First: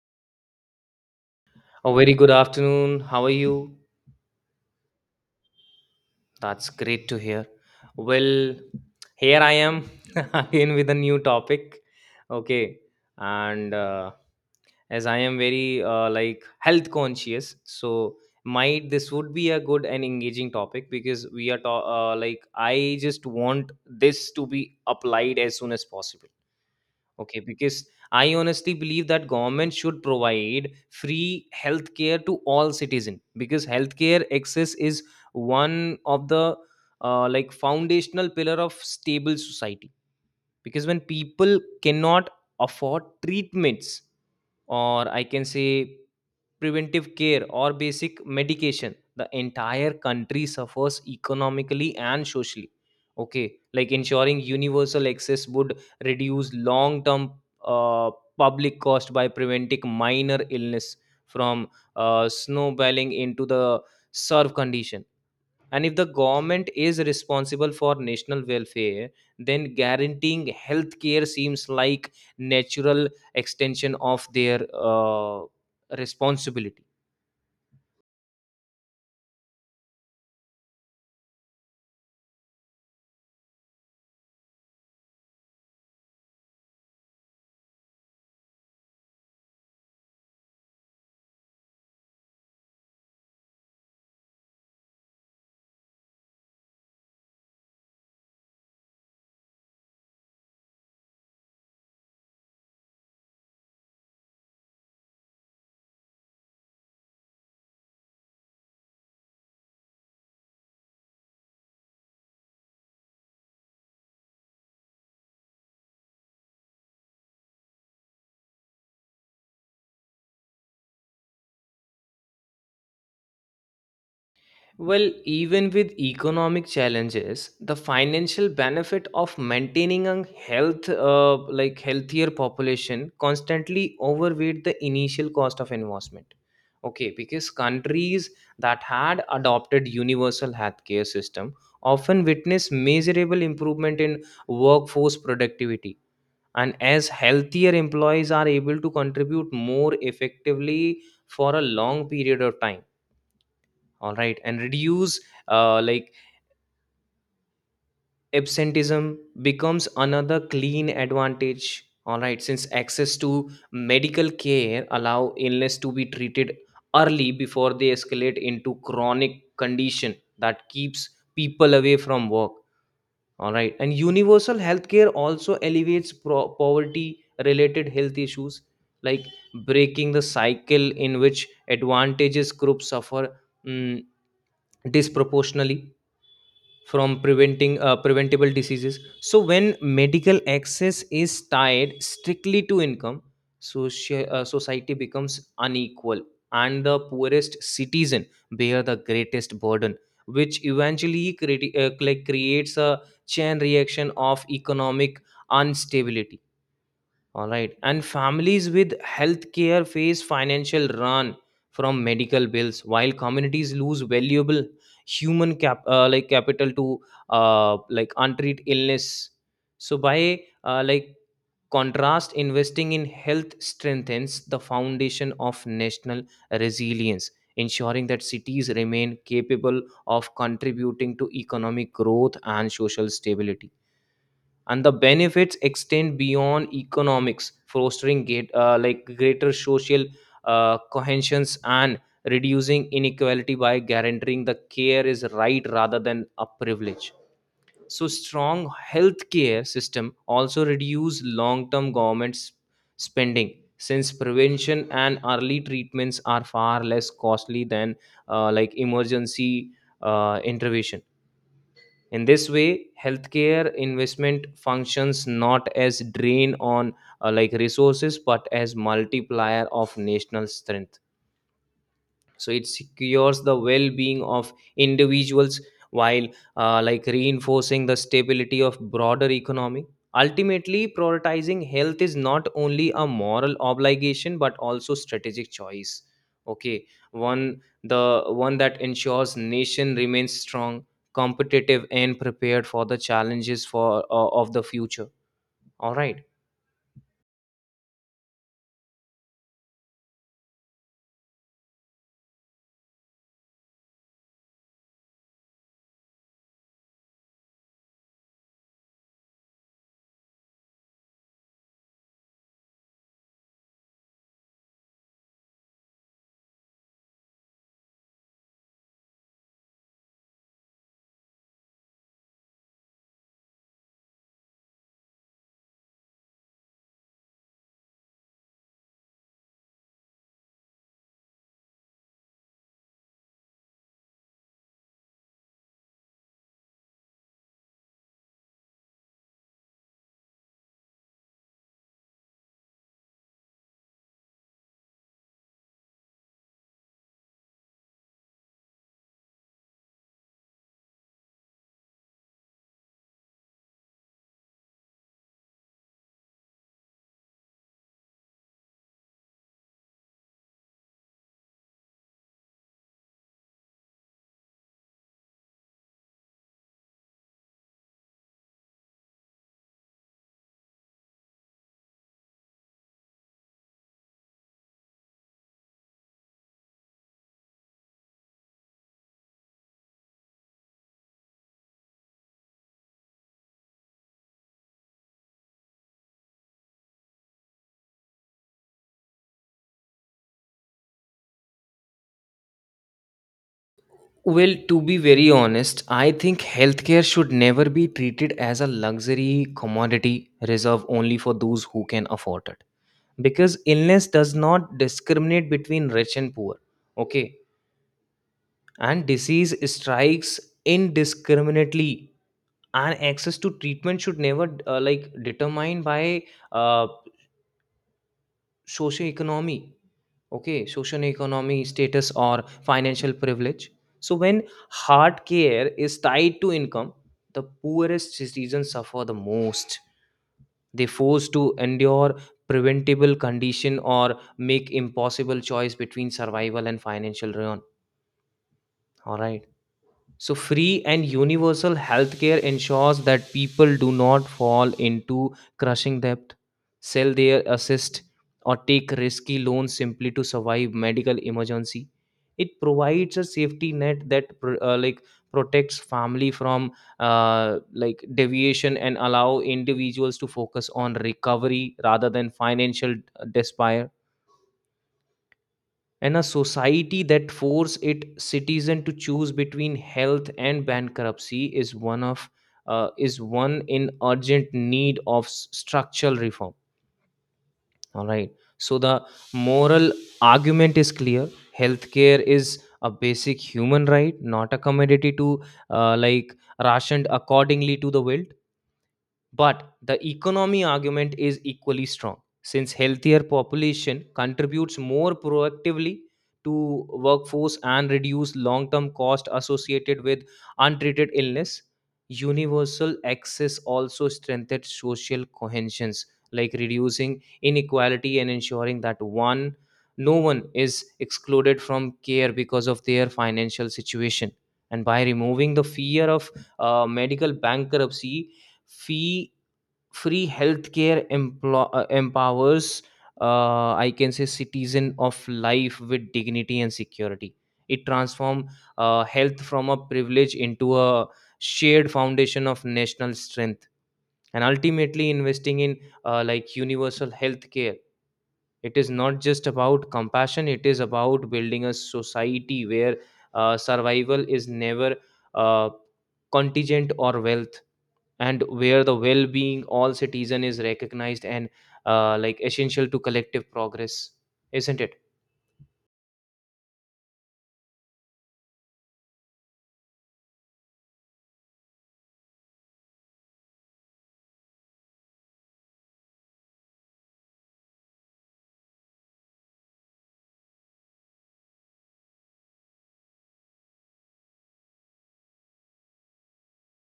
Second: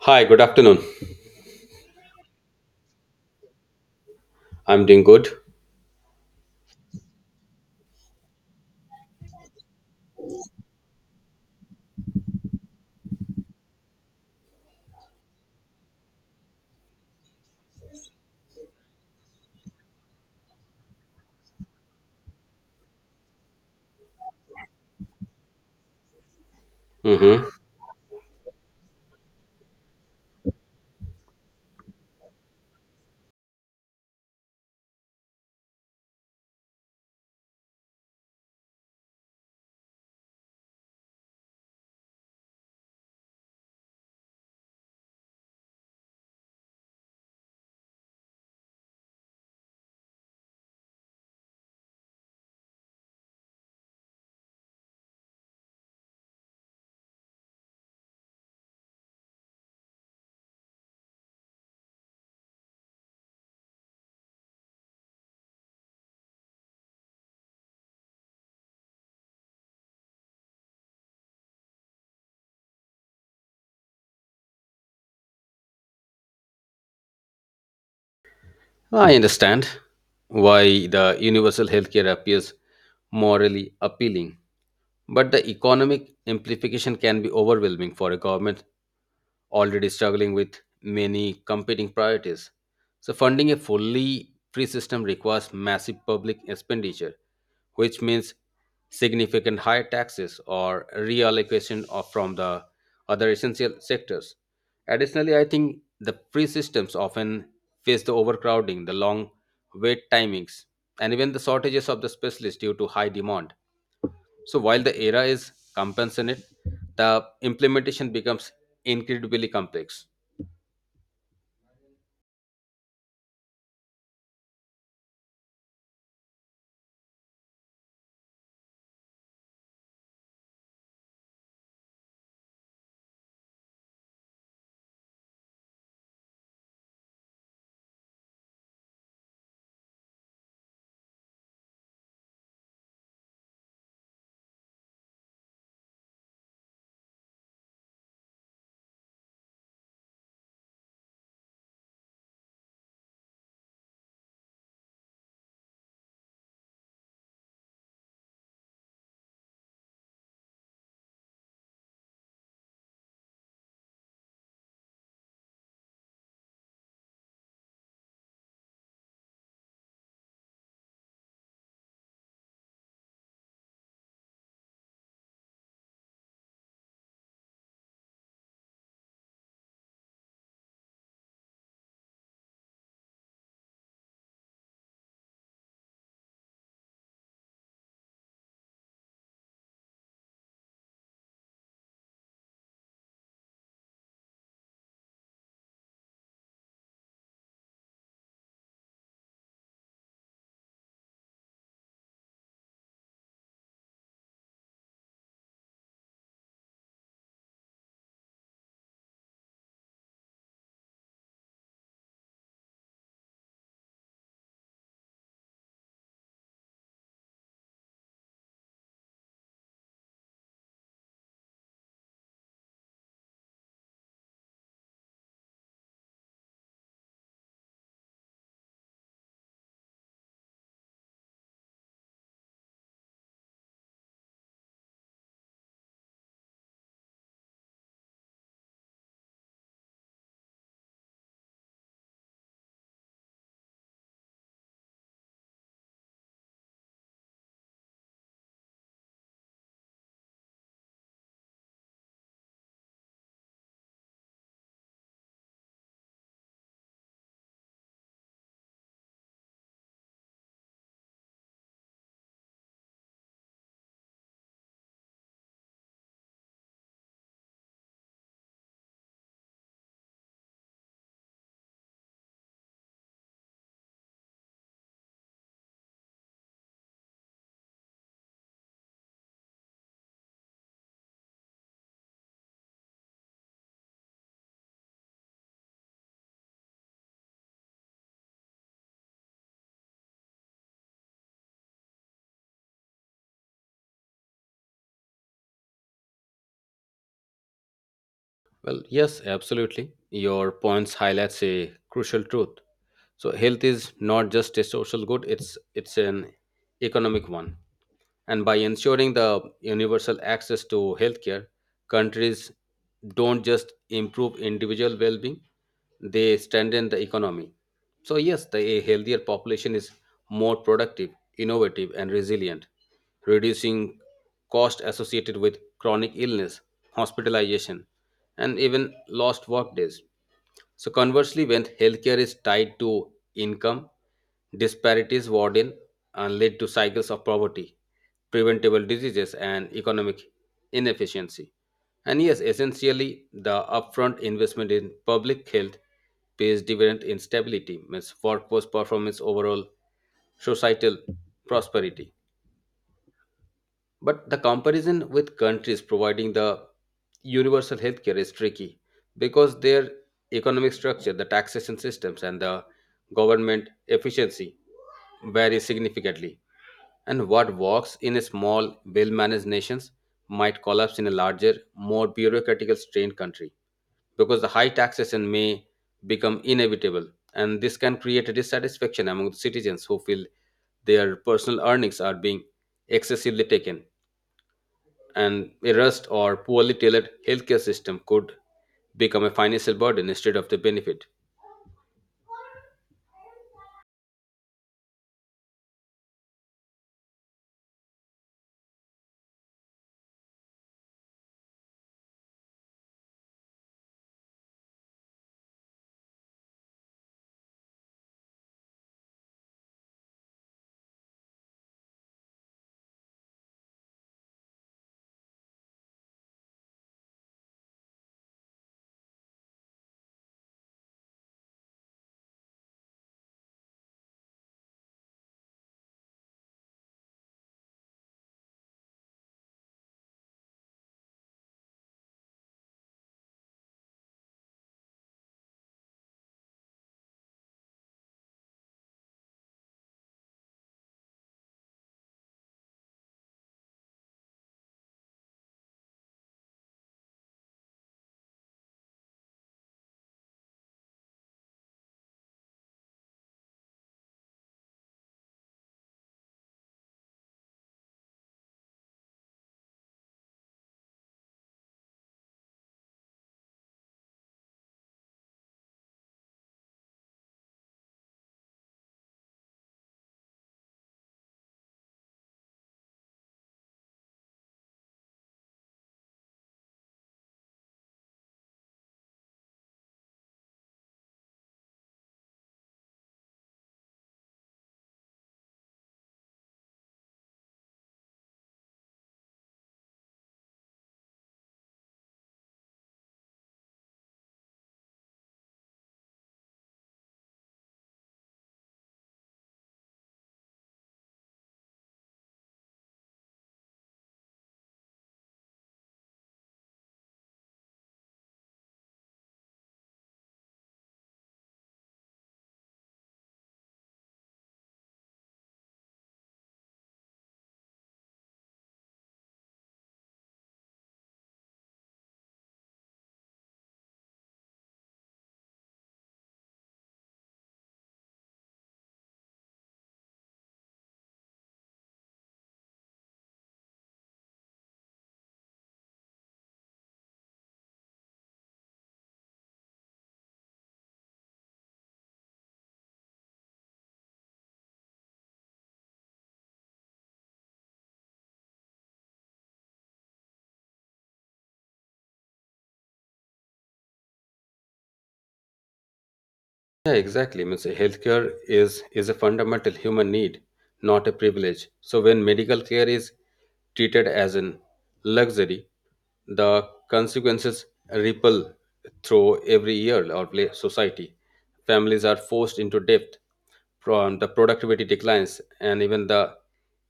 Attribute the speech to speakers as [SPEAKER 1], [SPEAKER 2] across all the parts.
[SPEAKER 1] Hi, good afternoon.
[SPEAKER 2] A very good afternoon. How are you?
[SPEAKER 1] I'm doing good.
[SPEAKER 2] That's great to hear. Well, here I am again with a new topic. Okay, and as I am very like health conscious, so might this would be a good and engaging topic because like I just want this to be applied as soon as possible. Okay,
[SPEAKER 1] hmm
[SPEAKER 2] because I honestly believe that government should provide free healthcare to all citizen because healthcare access is one of the like foundational pillar of stable society. Because when people cannot afford treatments, or I can say preventive care or basic medication, the entire country suffers economically and socially, okay, like ensuring universal access would reduce long term uh, public cost by preventing minor illness from snowballing into the serve condition. And if the government is responsible for national welfare, then guaranteeing health care seems like natural extension of their responsibility.
[SPEAKER 1] I understand why the universal healthcare appears morally appealing. But the economic implication can be overwhelming for a government already struggling with many competing priorities. So, funding a fully free system requires massive public expenditure, which means significant higher taxes or reallocation of from the other essential sectors. Additionally, I think the free systems often face the overcrowding, the long wait timings, and even the shortages of the specialists due to high demand. So while the era is compensate, the implementation becomes incredibly complex.
[SPEAKER 2] Well, even with economic challenges, the financial benefit of maintaining a like healthier population constantly overweight the initial cost of investment. Okay, because countries that had adopted universal healthcare system often witness measurable improvement in workforce productivity, and as healthier employees are able to contribute more effectively for a long period of time, all right, and reduce like absenteeism becomes another clean advantage, all right, since access to medical care allow illness to be treated early before they escalate into chronic condition that keeps people away from work, all right, and universal healthcare also elevates poverty related health issues, like breaking the cycle in which advantages groups suffer mm, disproportionately from preventing preventable diseases. So when medical access is tied strictly to income, society becomes unequal and the poorest citizen bear the greatest burden, which eventually like creates a chain reaction of economic instability, all right. And families with healthcare face financial run from medical bills, while communities lose valuable human cap like capital to like untreated illness. So by like contrast, investing in health strengthens the foundation of national resilience, ensuring that cities remain capable of contributing to economic growth and social stability, and the benefits extend beyond economics, fostering like greater social cohesions and reducing inequality by guaranteeing the care is right rather than a privilege. So strong healthcare system also reduce long-term government spending since prevention and early treatments are far less costly than like emergency intervention. In this way, healthcare investment functions not as drain on like resources but as multiplier of national strength, so it secures the well-being of individuals while like reinforcing the stability of broader economy. Ultimately prioritizing health is not only a moral obligation but also strategic choice, okay, one that ensures nation remains strong, competitive and prepared for the challenges for of the future, all right.
[SPEAKER 1] Well, yes, absolutely. Your points highlights a crucial truth. So health is not just a social good, it's an economic one. And by ensuring the universal access to healthcare, countries don't just improve individual well being, they strengthen the economy. So, yes, the, a healthier population is more productive, innovative, and resilient, reducing costs associated with chronic illness, hospitalization, and even lost work days. So, conversely, when healthcare is tied to income, disparities widen and lead to cycles of poverty preventable diseases, and economic inefficiency. And yes, essentially, the upfront investment in public health pays dividend in stability, means workforce performance, overall societal prosperity. But the comparison with countries providing the universal healthcare is tricky because their economic structure, the taxation systems, and the government efficiency vary significantly. And what works in small, well managed nations might collapse in a larger, more bureaucratic strained country because the high taxation may become inevitable. And this can create a dissatisfaction among the citizens who feel their personal earnings are being excessively taken and a rust or poorly tailored healthcare system could become a financial burden instead of the benefit.
[SPEAKER 2] Well, to be very honest, I think healthcare should never be treated as a luxury commodity reserved only for those who can afford it. Because illness does not discriminate between rich and poor. Okay. And disease strikes indiscriminately. And access to treatment should never like determined by uh, socioeconomy, okay, social economy status or financial privilege. So when hard care is tied to income, the poorest citizens suffer the most. They forced to endure preventable condition or make impossible choice between survival and financial ruin, all right. So, free and universal healthcare ensures that people do not fall into crushing debt, sell their assist, or take risky loans simply to survive medical emergency. It provides a safety net that like protects family from like deviation and allow individuals to focus on recovery rather than financial despair. And a society that force its citizen to choose between health and bankruptcy is one in urgent need of structural reform, all right. So the moral argument is clear. Healthcare is a basic human right, not a commodity to like rationed accordingly to the will, but the economy argument is equally strong since healthier population contributes more proactively to workforce and reduce long-term cost associated with untreated illness. Universal access also strengthens social cohesion, like reducing inequality and ensuring that one no one is excluded from care because of their financial situation. And by removing the fear of medical bankruptcy, fee free healthcare empowers, I can say, citizen of life with dignity and security. It transforms health from a privilege into a shared foundation of national strength. And ultimately investing in like universal healthcare, it is not just about compassion, it is about building a society where survival is never uh, contingent or wealth, and where the well-being all citizen is recognized and like essential to collective progress, isn't it?
[SPEAKER 1] Yeah, exactly. Means healthcare is a fundamental human need, not a privilege. So when medical care is treated as an luxury, the consequences ripple through every year or society. Families are forced into debt from the productivity declines and even the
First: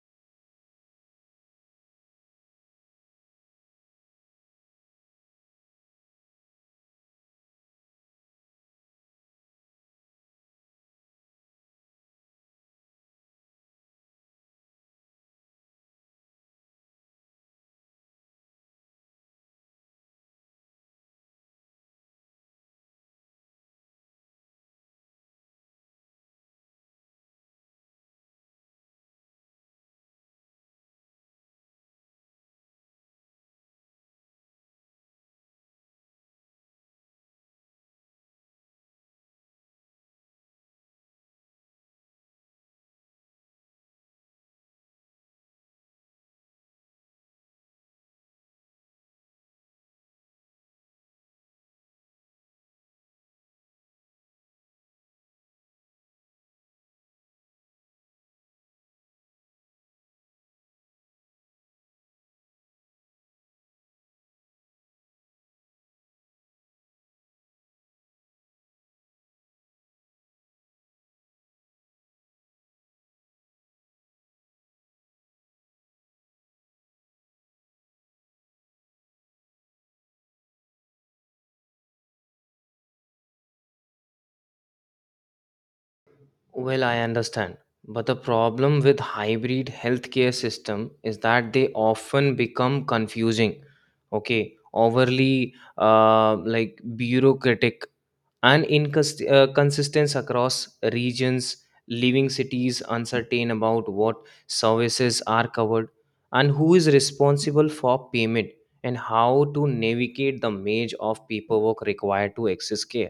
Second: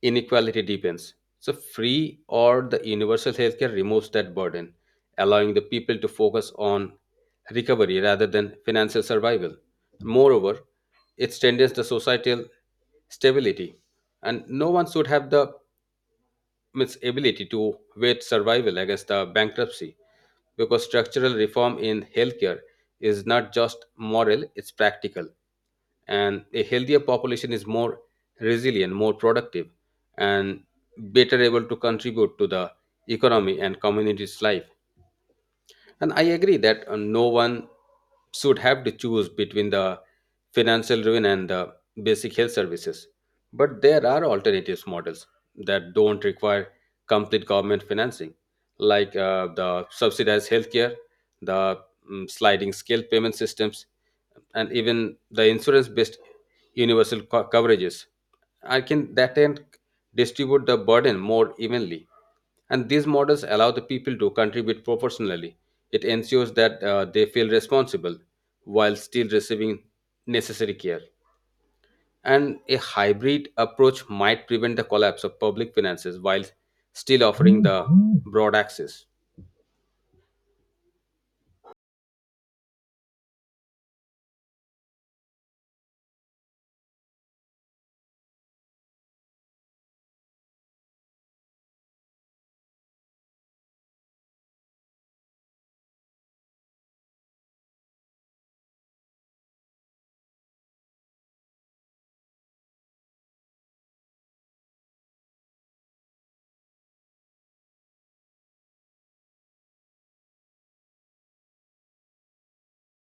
[SPEAKER 1] inequality deepens. So free or the universal healthcare removes that burden, allowing the people to focus on recovery rather than financial survival. Moreover, it strengthens the societal stability and no one should have the its ability to wage survival against the bankruptcy because structural reform in healthcare is not just moral, it's practical. And a healthier population is more resilient, more productive, and better able to contribute to the economy and community's life. And I agree that no one should have to choose between the financial ruin and the basic health services. But there are alternatives models that don't require complete government financing, like the subsidized healthcare, the sliding scale payment systems, and even the insurance-based universal coverages. I can that end distribute the burden more evenly. And these models allow the people to contribute proportionally. It ensures that they feel responsible while still receiving necessary care. And a hybrid approach might prevent the collapse of public finances while still offering the broad access.
[SPEAKER 2] Well, I understand, but the problem with hybrid healthcare system is that they often become confusing, okay, overly like bureaucratic and consistence across regions, leaving cities uncertain about what services are covered and who is responsible for payment and how to navigate the maze of paperwork required to access care.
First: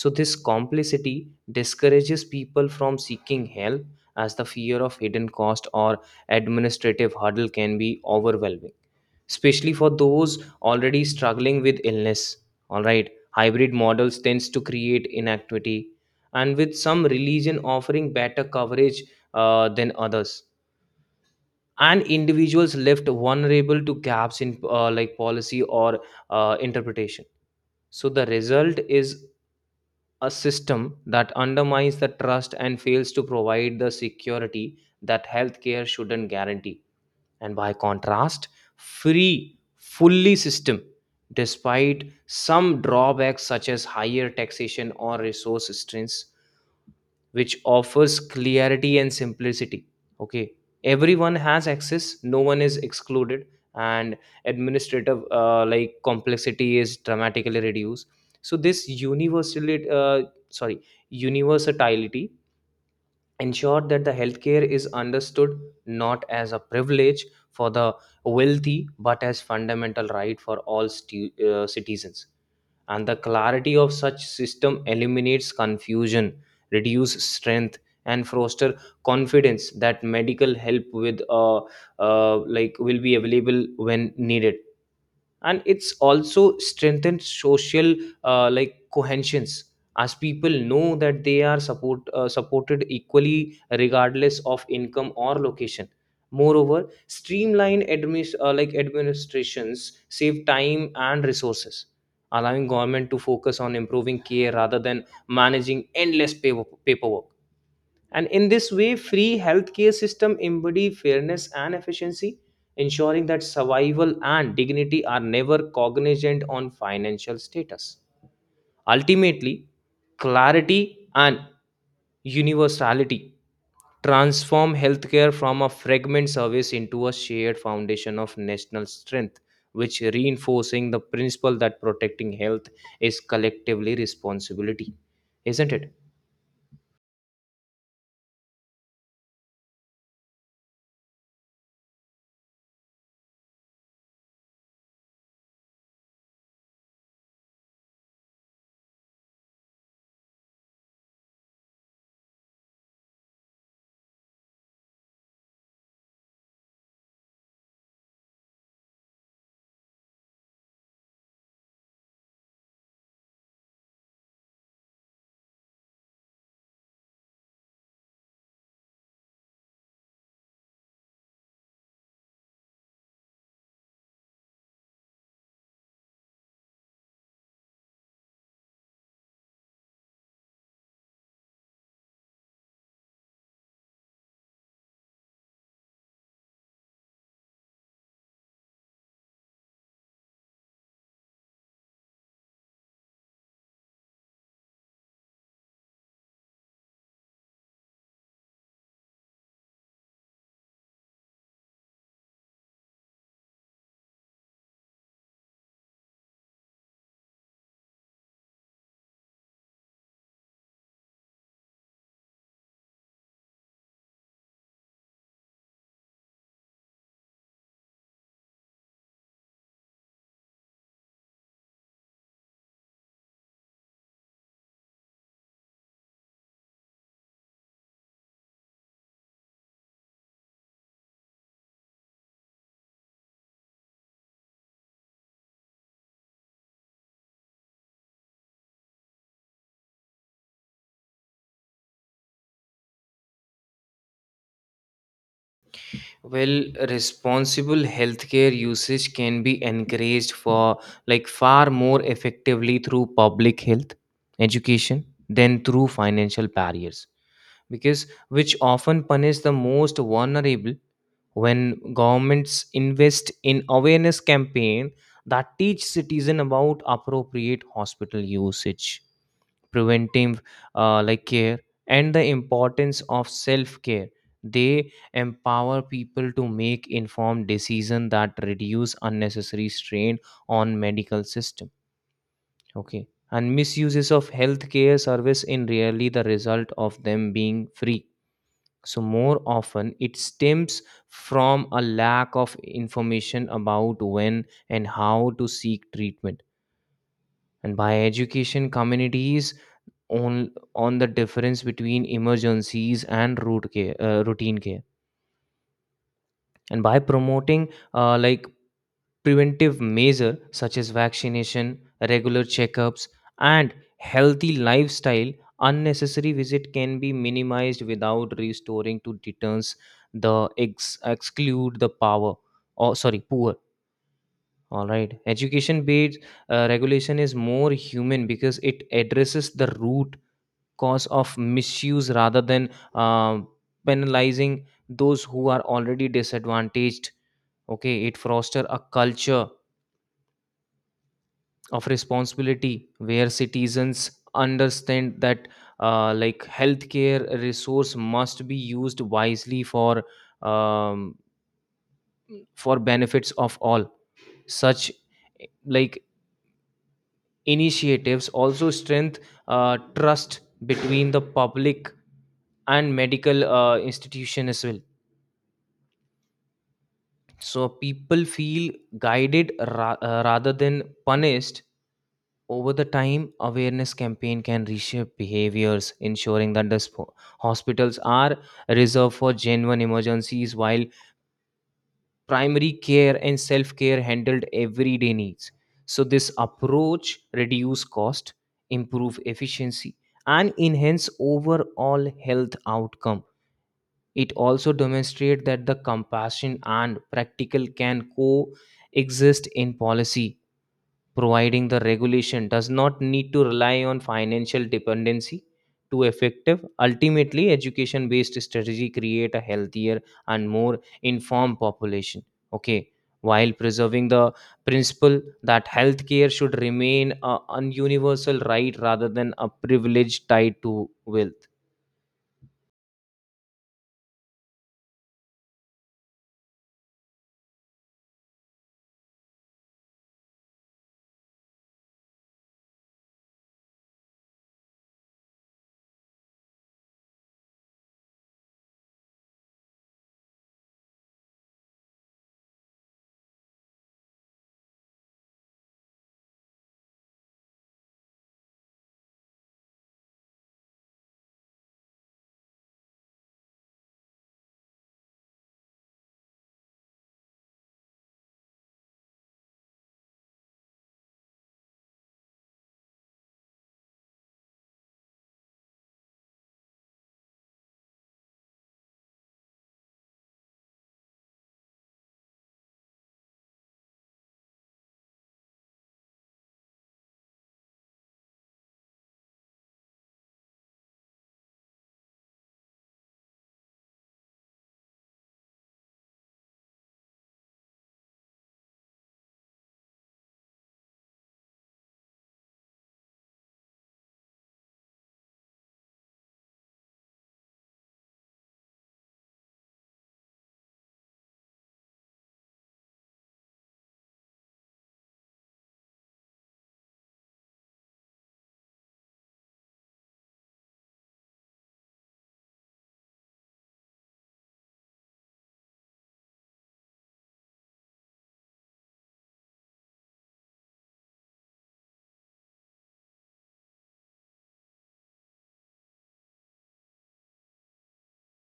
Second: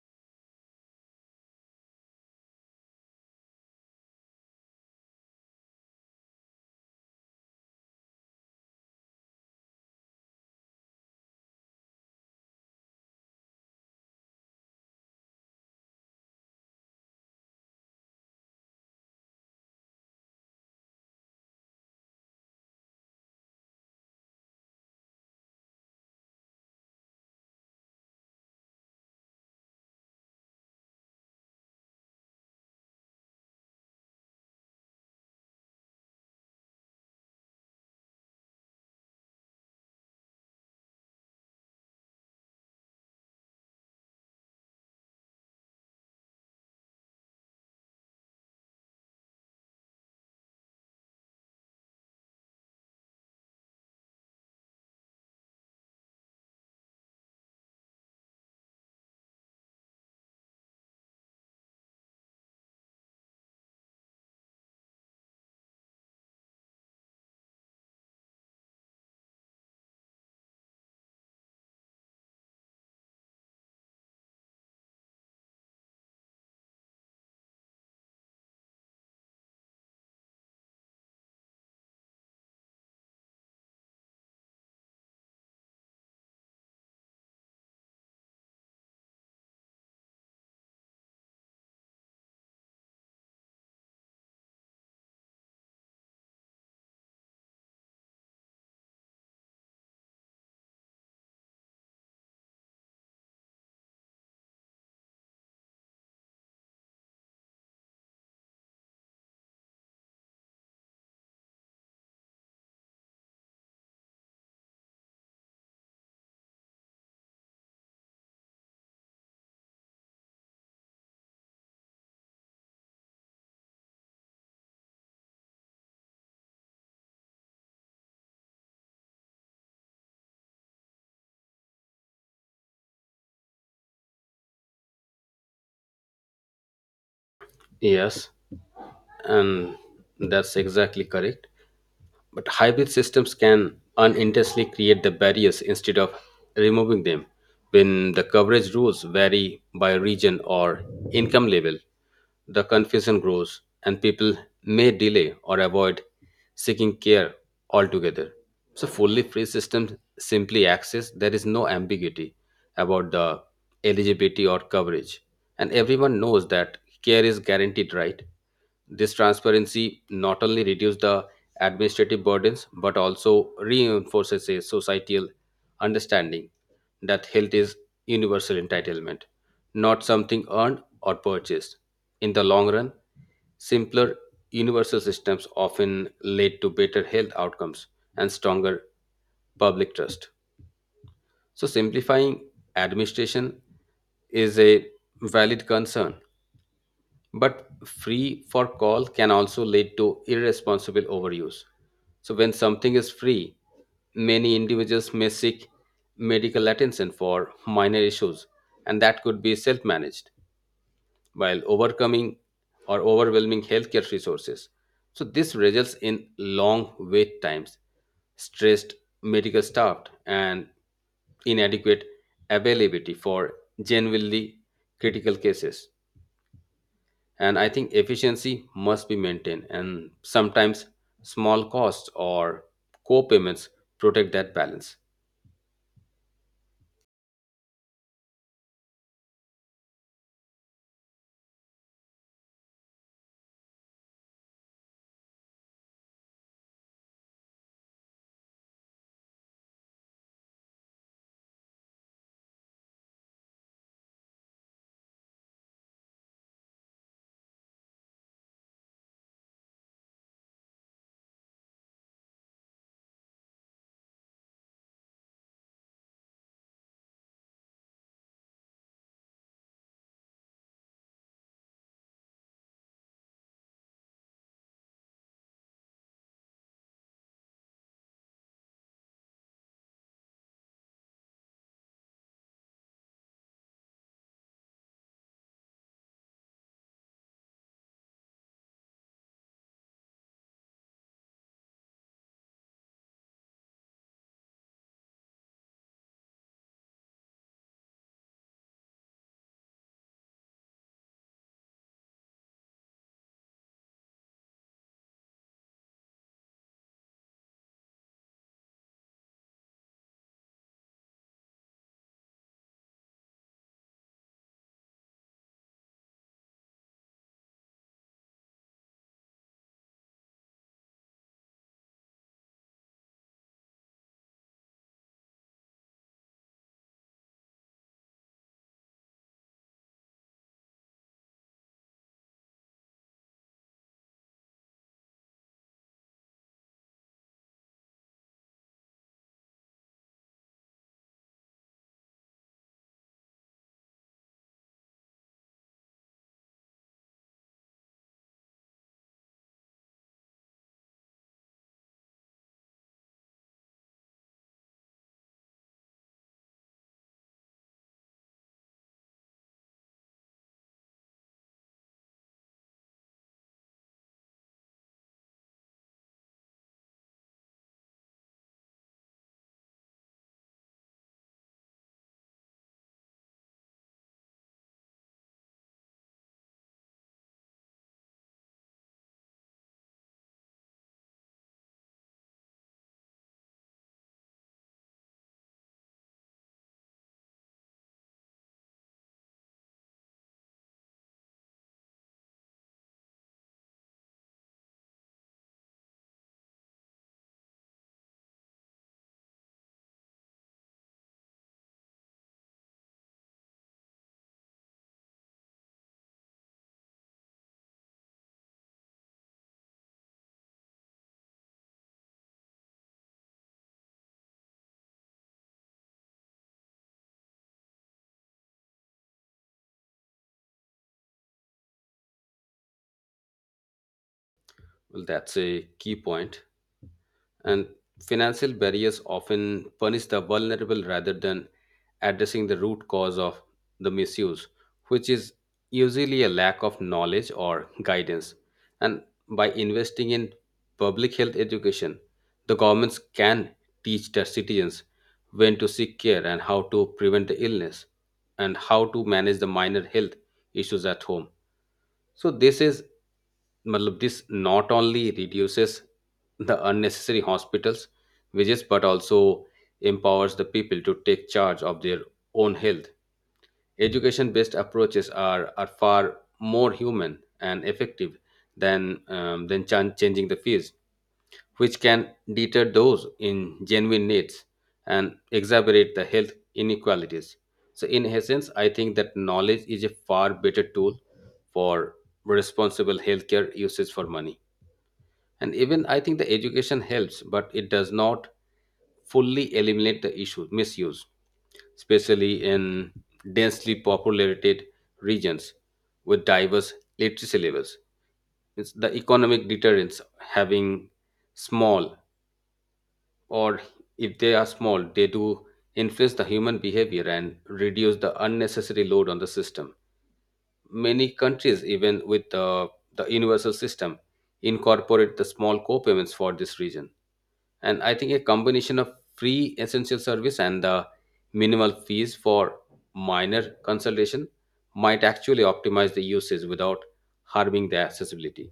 [SPEAKER 2] So this complicity discourages people from seeking help, as the fear of hidden cost or administrative hurdle can be overwhelming, especially for those already struggling with illness, all right. Hybrid models tends to create inequity, and with some religion offering better coverage than others, and individuals left vulnerable to gaps in like policy or interpretation. So the result is a system that undermines the trust and fails to provide the security that healthcare shouldn't guarantee. And by contrast, free fully system, despite some drawbacks such as higher taxation or resource strings, which offers clarity and simplicity. Okay, everyone has access, no one is excluded, and administrative like complexity is dramatically reduced. So this sorry universality ensure that the healthcare is understood not as a privilege for the wealthy but as fundamental right for all citizens. And the clarity of such system eliminates confusion, reduce strength, and foster confidence that medical help with like will be available when needed. And it's also strengthened social like cohesions, as people know that they are supported equally regardless of income or location. Moreover, streamlined like administrations save time and resources, allowing government to focus on improving care rather than managing endless paperwork. And in this way, free healthcare system embody fairness and efficiency, ensuring that survival and dignity are never cognizant on financial status. Ultimately, clarity and universality transform healthcare from a fragment service into a shared foundation of national strength, which reinforcing the principle that protecting health is collectively responsibility, isn't it?
[SPEAKER 1] Yes, and that's exactly correct. But hybrid systems can unintentionally create the barriers instead of removing them. When the coverage rules vary by region or income level, the confusion grows and people may delay or avoid seeking care altogether. So, fully free systems simply access, there is no ambiguity about the eligibility or coverage. And everyone knows that care is guaranteed, right? This transparency not only reduces the administrative burdens but also reinforces a societal understanding that health is universal entitlement, not something earned or purchased. In the long run, simpler universal systems often lead to better health outcomes and stronger public trust. So, simplifying administration is a valid concern, but free for call can also lead to irresponsible overuse. So, when something is free, many individuals may seek medical attention for minor issues, and that could be self managed while overcoming or overwhelming healthcare resources. So, this results in long wait times, stressed medical staff, and inadequate availability for genuinely critical cases. And I think efficiency must be maintained and sometimes small costs or co-payments protect that balance.
[SPEAKER 2] Well, responsible healthcare usage can be encouraged for, like, far more effectively through public health education than through financial barriers, because which often punish the most vulnerable. When governments invest in awareness campaign that teach citizen about appropriate hospital usage, preventive like care, and the importance of self care, they empower people to make informed decision that reduce unnecessary strain on medical system. Okay, and misuses of healthcare service in really the result of them being free, so more often it stems from a lack of information about when and how to seek treatment, and by education communities on the difference between emergencies and routine care, and by promoting like preventive measure such as vaccination, regular checkups, and healthy lifestyle, unnecessary visit can be minimized without restoring to deterrence, the exclude the power or sorry poor, all right. Education based regulation is more human because it addresses the root cause of misuse rather than penalizing those who are already disadvantaged. Okay, it foster a culture of responsibility where citizens understand that like healthcare resource must be used wisely um, for benefits of all. Such like initiatives also strengthen trust between the public and medical institution as well. So people feel guided rather than punished. Over the time awareness campaign can reshape behaviors, ensuring that the hospitals are reserved for genuine emergencies while primary care and self-care handled everyday needs. So this approach reduce cost, improve efficiency, and enhance overall health outcome. It also demonstrates that the compassion and practical can coexist in policy, providing the regulation does not need to rely on financial dependency to effective. Ultimately, education-based strategy create a healthier and more informed population. Okay, while preserving the principle that healthcare should remain a, an universal right rather than a privilege tied to wealth.
[SPEAKER 1] Well, that's a key point. And financial barriers often punish the vulnerable rather than addressing the root cause of the misuse, which is usually a lack of knowledge or guidance. And by investing in public health education, the governments can teach their citizens when to seek care and how to prevent the illness and how to manage the minor health issues at home. So this is matlab, this not only reduces the unnecessary hospitals visits but also empowers the people to take charge of their own health. Education based approaches are far more human and effective than than changing the fields which can deter those in genuine needs and exacerbate the health inequalities. So, in essence, I think that knowledge is a far better tool for responsible healthcare usage for money. And even I think the education helps, but it does not fully eliminate the issue, misuse, especially in densely populated regions with diverse literacy levels. It's the economic deterrence having small or if they are small, they do influence the human behavior and reduce the unnecessary load on the system. Many countries, even with the universal system, incorporate the small co-payments for this region. And I think a combination of free essential service and the minimal fees for minor consultation might actually optimize the usage without harming the accessibility.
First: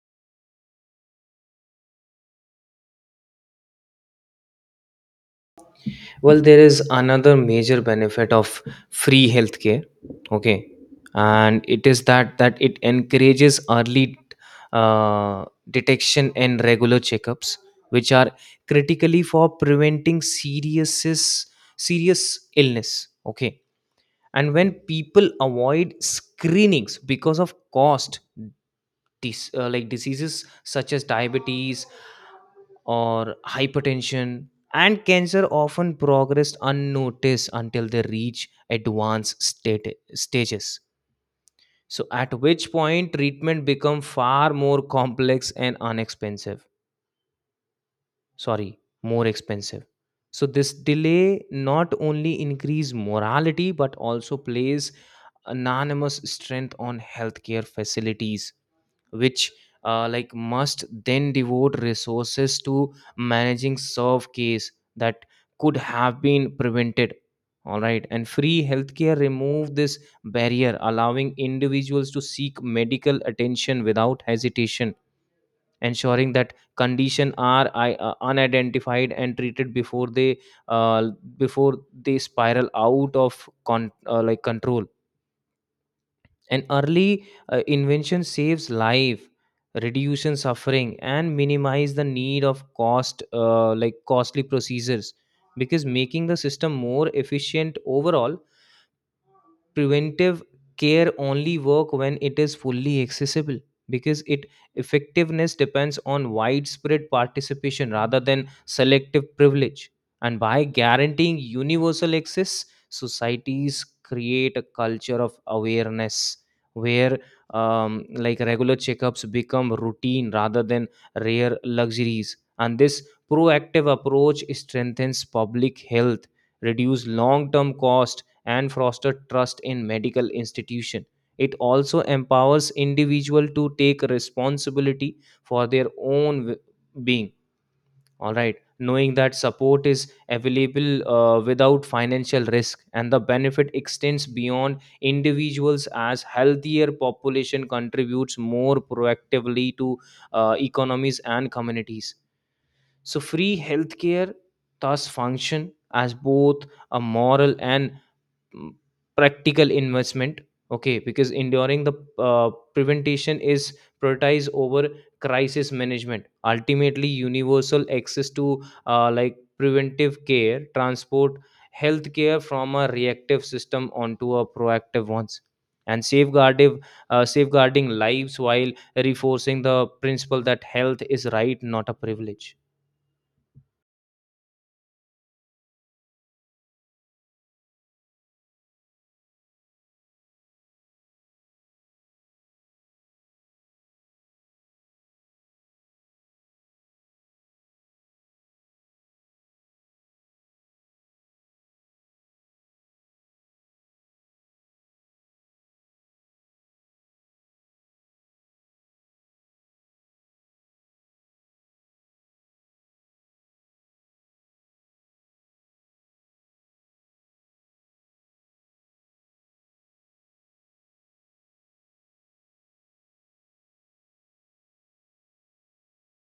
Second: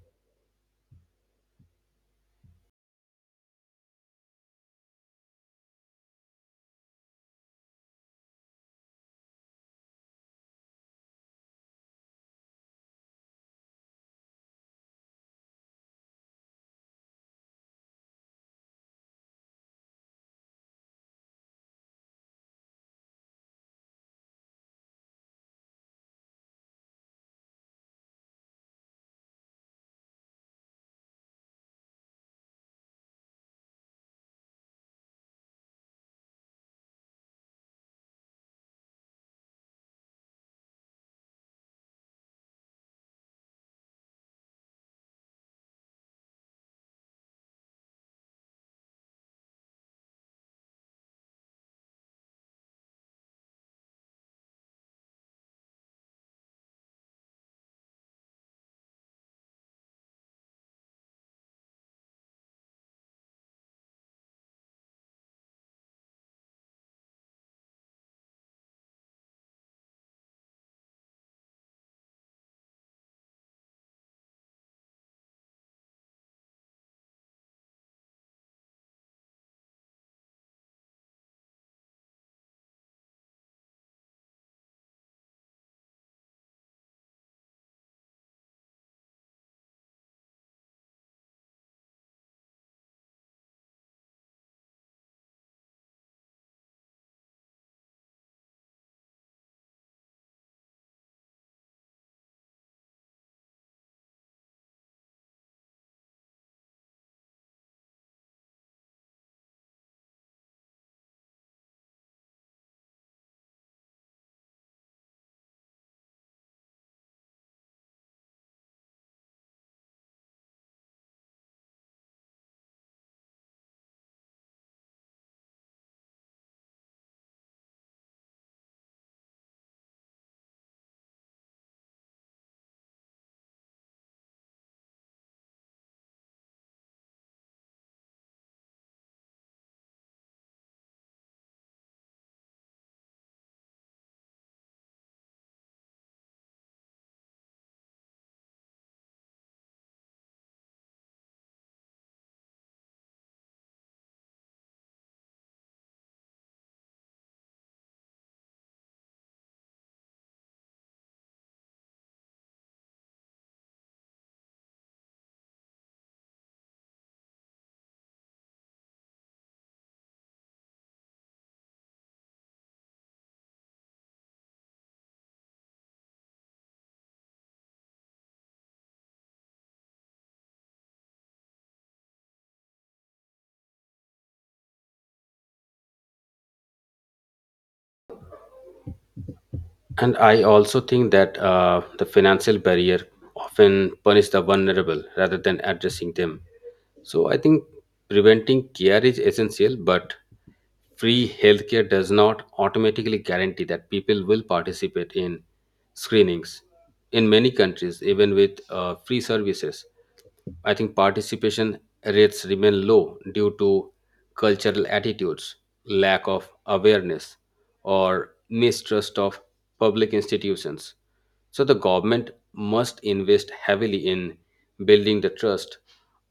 [SPEAKER 2] Well, there is another major benefit of free healthcare. Okay, and it is that it encourages early detection and regular checkups, which are critically for preventing serious illness. Okay, and when people avoid screenings because of cost, like diseases such as diabetes or hypertension and cancer often progress unnoticed until they reach advanced stages so at which point treatment become far more complex and unexpensive, sorry, more expensive. So this delay not only increase morality but also plays anonymous strength on healthcare facilities which like must then devote resources to managing serve case that could have been prevented. All right, and free healthcare remove this barrier, allowing individuals to seek medical attention without hesitation, ensuring that condition are unidentified and treated uh, before they spiral out of like control. An early invention saves life, reducing suffering, and minimize the need of like costly procedures, because making the system more efficient overall. Preventive care only work when it is fully accessible, because it effectiveness depends on widespread participation rather than selective privilege. And by guaranteeing universal access, societies create a culture of awareness where like regular checkups become routine rather than rare luxuries. And this proactive approach strengthens public health, reduce long term cost, and foster trust in medical institution. It also empowers individual to take responsibility for their own being, all right, knowing that support is available without financial risk. And the benefit extends beyond individuals as healthier population contributes more proactively to economies and communities. So free healthcare thus function as both a moral and mm, practical investment. Okay, because enduring the prevention is prioritized over crisis management, ultimately universal access to like preventive care transport healthcare from a reactive system onto a proactive ones, and safeguarding safeguarding lives while reinforcing the principle that health is right, not a privilege.
[SPEAKER 1] And I also think that the financial barrier often punish the vulnerable rather than addressing them. So I think preventing care is essential, but free healthcare does not automatically guarantee that people will participate in screenings. In many countries, even with free services, I think participation rates remain low due to cultural attitudes, lack of awareness, or mistrust of public institutions. So the government must invest heavily in building the trust,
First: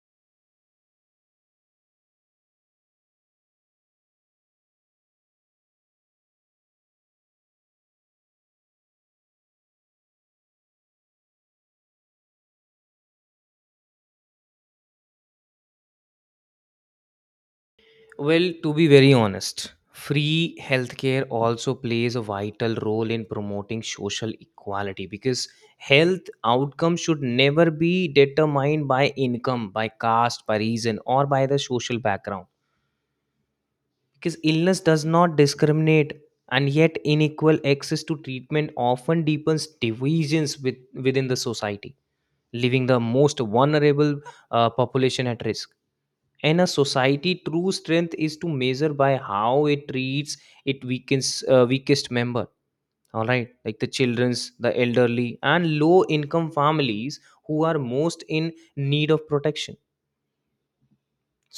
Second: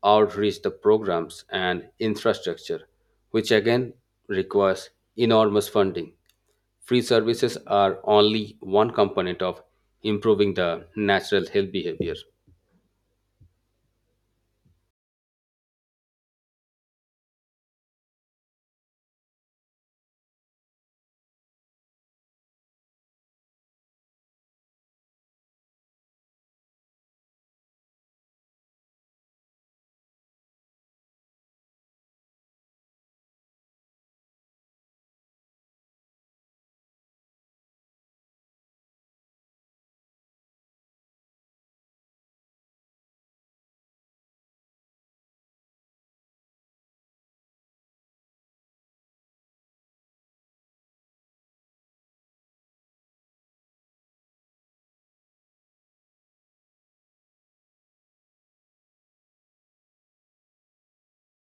[SPEAKER 1] outreach the programs and infrastructure, which again requires enormous funding. Free services are only one component of improving the natural health behavior.
[SPEAKER 2] Well, to be very honest, free healthcare also plays a vital role in promoting social equality, because health outcomes should never be determined by income, by caste, by reason, or by the social background. Because illness does not discriminate, and yet unequal access to treatment often deepens divisions within the society, leaving the most vulnerable population at risk. And a society true strength is to measure by how it treats its weakest member, all right, like the children's, the elderly, and low income families who are most in need of protection.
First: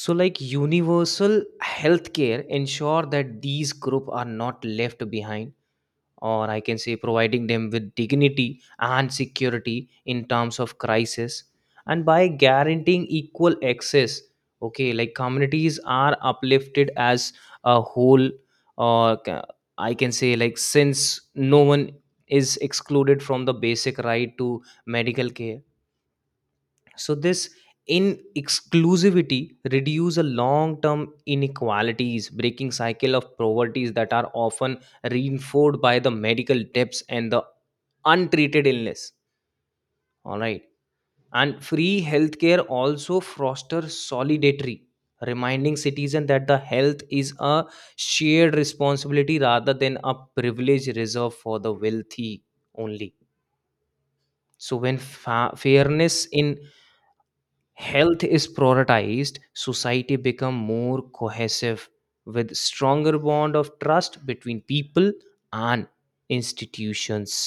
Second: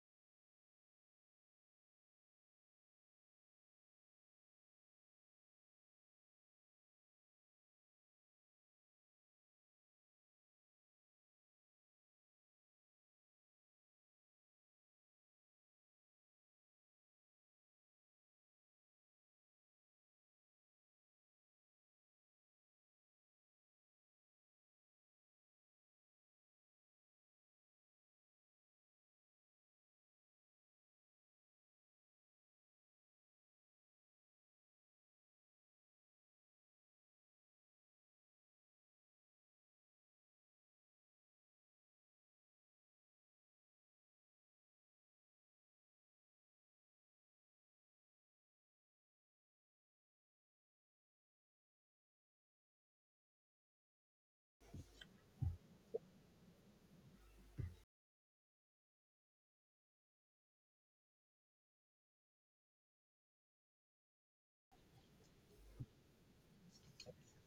[SPEAKER 2] So like universal healthcare ensure that these group are not left behind, or I can say providing them with dignity and security in terms of crisis, and by guaranteeing equal access. Okay, like communities are uplifted as a whole, or I can say, like, since no one is excluded from the basic right to medical care, so this in exclusivity reduce a long term inequalities, breaking cycle of poverties that are often reinforced by the medical debts and the untreated illness. All right, and free healthcare also fosters solidarity, reminding citizens that the health is a shared responsibility rather than a privilege reserved for the wealthy only. So when fairness in health is prioritized, society become more cohesive, with stronger bond of trust between people and institutions.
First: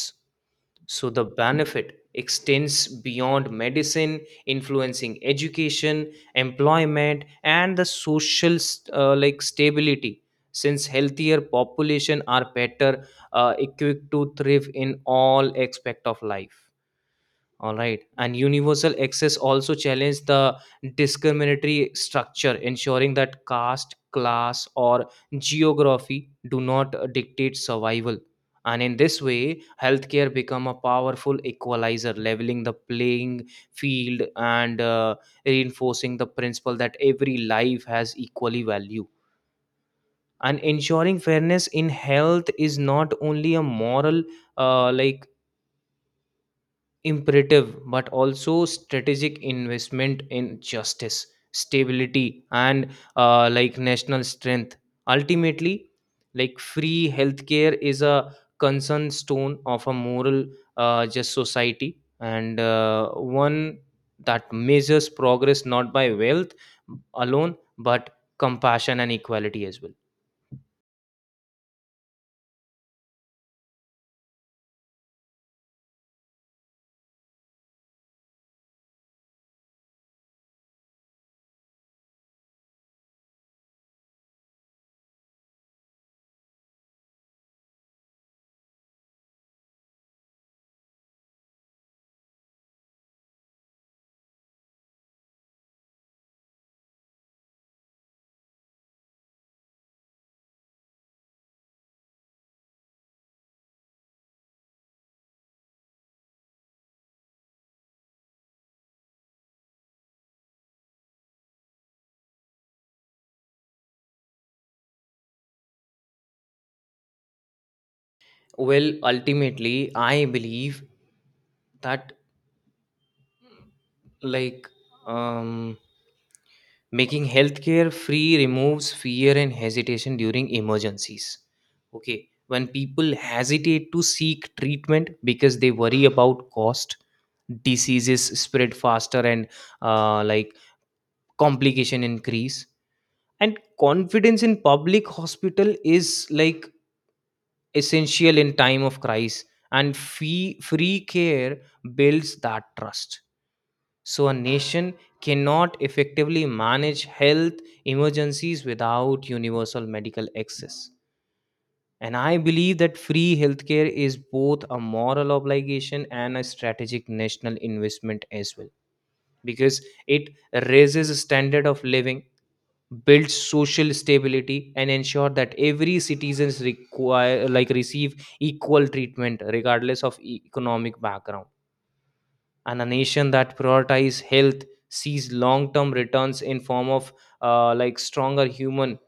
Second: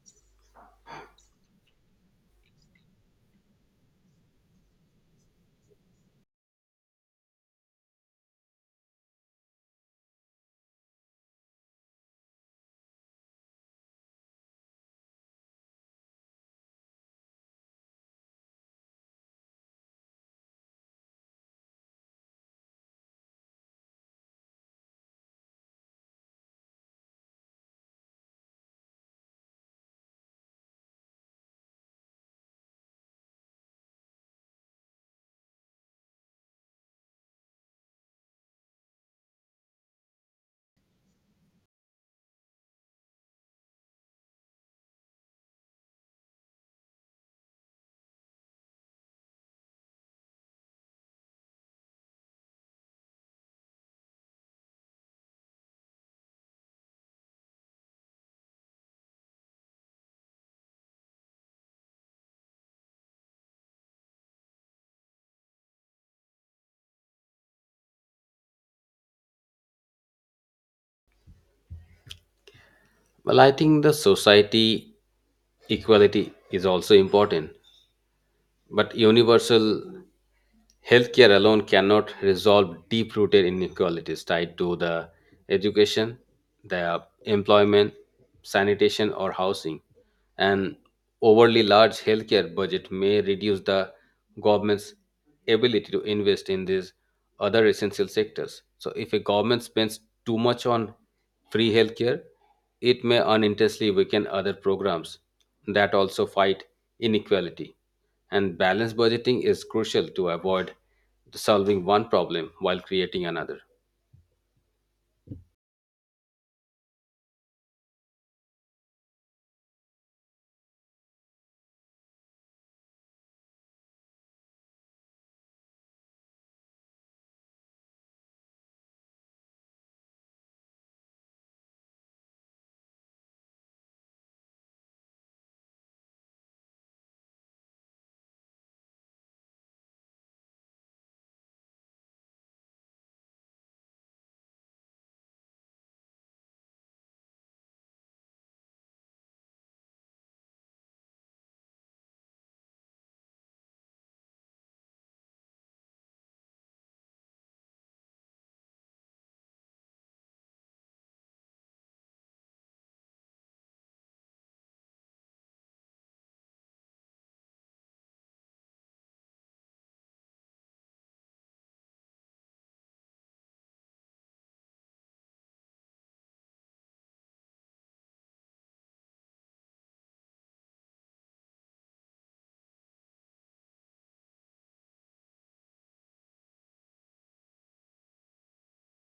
[SPEAKER 2] So the benefit extends beyond medicine, influencing education, employment, and the social like stability, since healthier population are better equipped to thrive in all aspect of life, all right. And universal access also challenged the discriminatory structure, ensuring that caste, class, or geography do not dictate survival. And in this way, healthcare become a powerful equalizer, leveling the playing field and reinforcing the principle that every life has equally value. And ensuring fairness in health is not only a moral, uh, like imperative but also strategic investment in justice, stability, and national strength. Ultimately, like free healthcare is a concern stone of a moral, just society, and one that measures progress not by wealth alone but compassion and equality as well.
[SPEAKER 1] Well, I think the society equality is also important, but universal healthcare alone cannot resolve deep rooted inequalities tied to the education, the employment, sanitation, or housing. An overly large healthcare budget may reduce the government's ability to invest in these other essential sectors. So, if a government spends too much on free healthcare, it may unintentionally weaken other programs that also fight inequality. And balanced budgeting is crucial to avoid solving one problem while creating another.
[SPEAKER 2] Well, ultimately I believe that, like, um making healthcare free removes fear and hesitation during emergencies. Okay, when people hesitate to seek treatment because they worry about cost, diseases spread faster, and uh, like complication increase. And confidence in public hospital is like essential in time of crisis. And free care builds that trust. So a nation cannot effectively manage health emergencies without universal medical access. And I believe that free healthcare is both a moral obligation and a strategic national investment as well, because it raises the standard of living, builds social stability, and ensure that every citizens require like receive equal treatment regardless of economic background. And a nation that prioritizes health sees long-term returns in form of stronger human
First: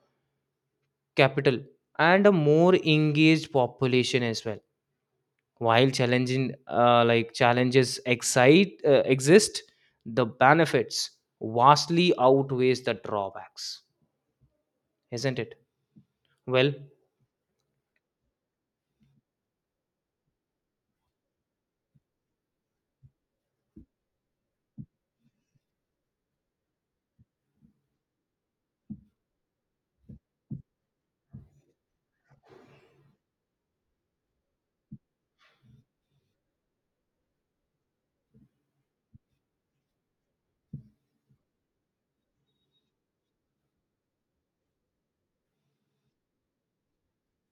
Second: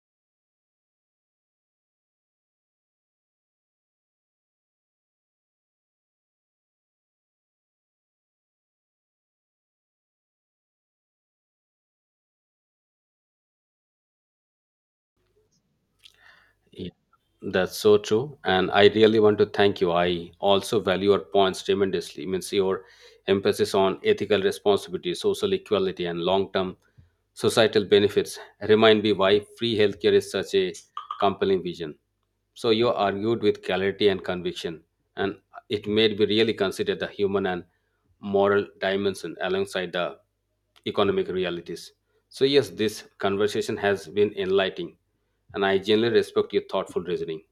[SPEAKER 2] capital and a more engaged population as well. While challenging like challenges excite exist, the benefits vastly outweighs the drawbacks, isn't it? Well,
[SPEAKER 1] Yeah. That's so true. And I really want to thank you. I also value your points tremendously. Means your emphasis on ethical responsibility, social equality, and long term societal benefits remind me why free healthcare is such a compelling vision. So you argued with clarity and conviction, and it made me really consider the human and moral dimension alongside the economic realities. So, yes, this conversation has been enlightening, and I genuinely respect your thoughtful reasoning.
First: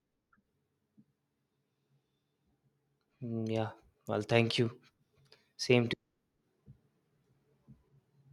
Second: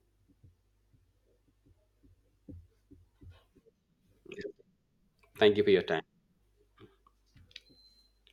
[SPEAKER 2] yeah. Well, thank you.
[SPEAKER 1] Thank you for your
[SPEAKER 2] Same to
[SPEAKER 1] time.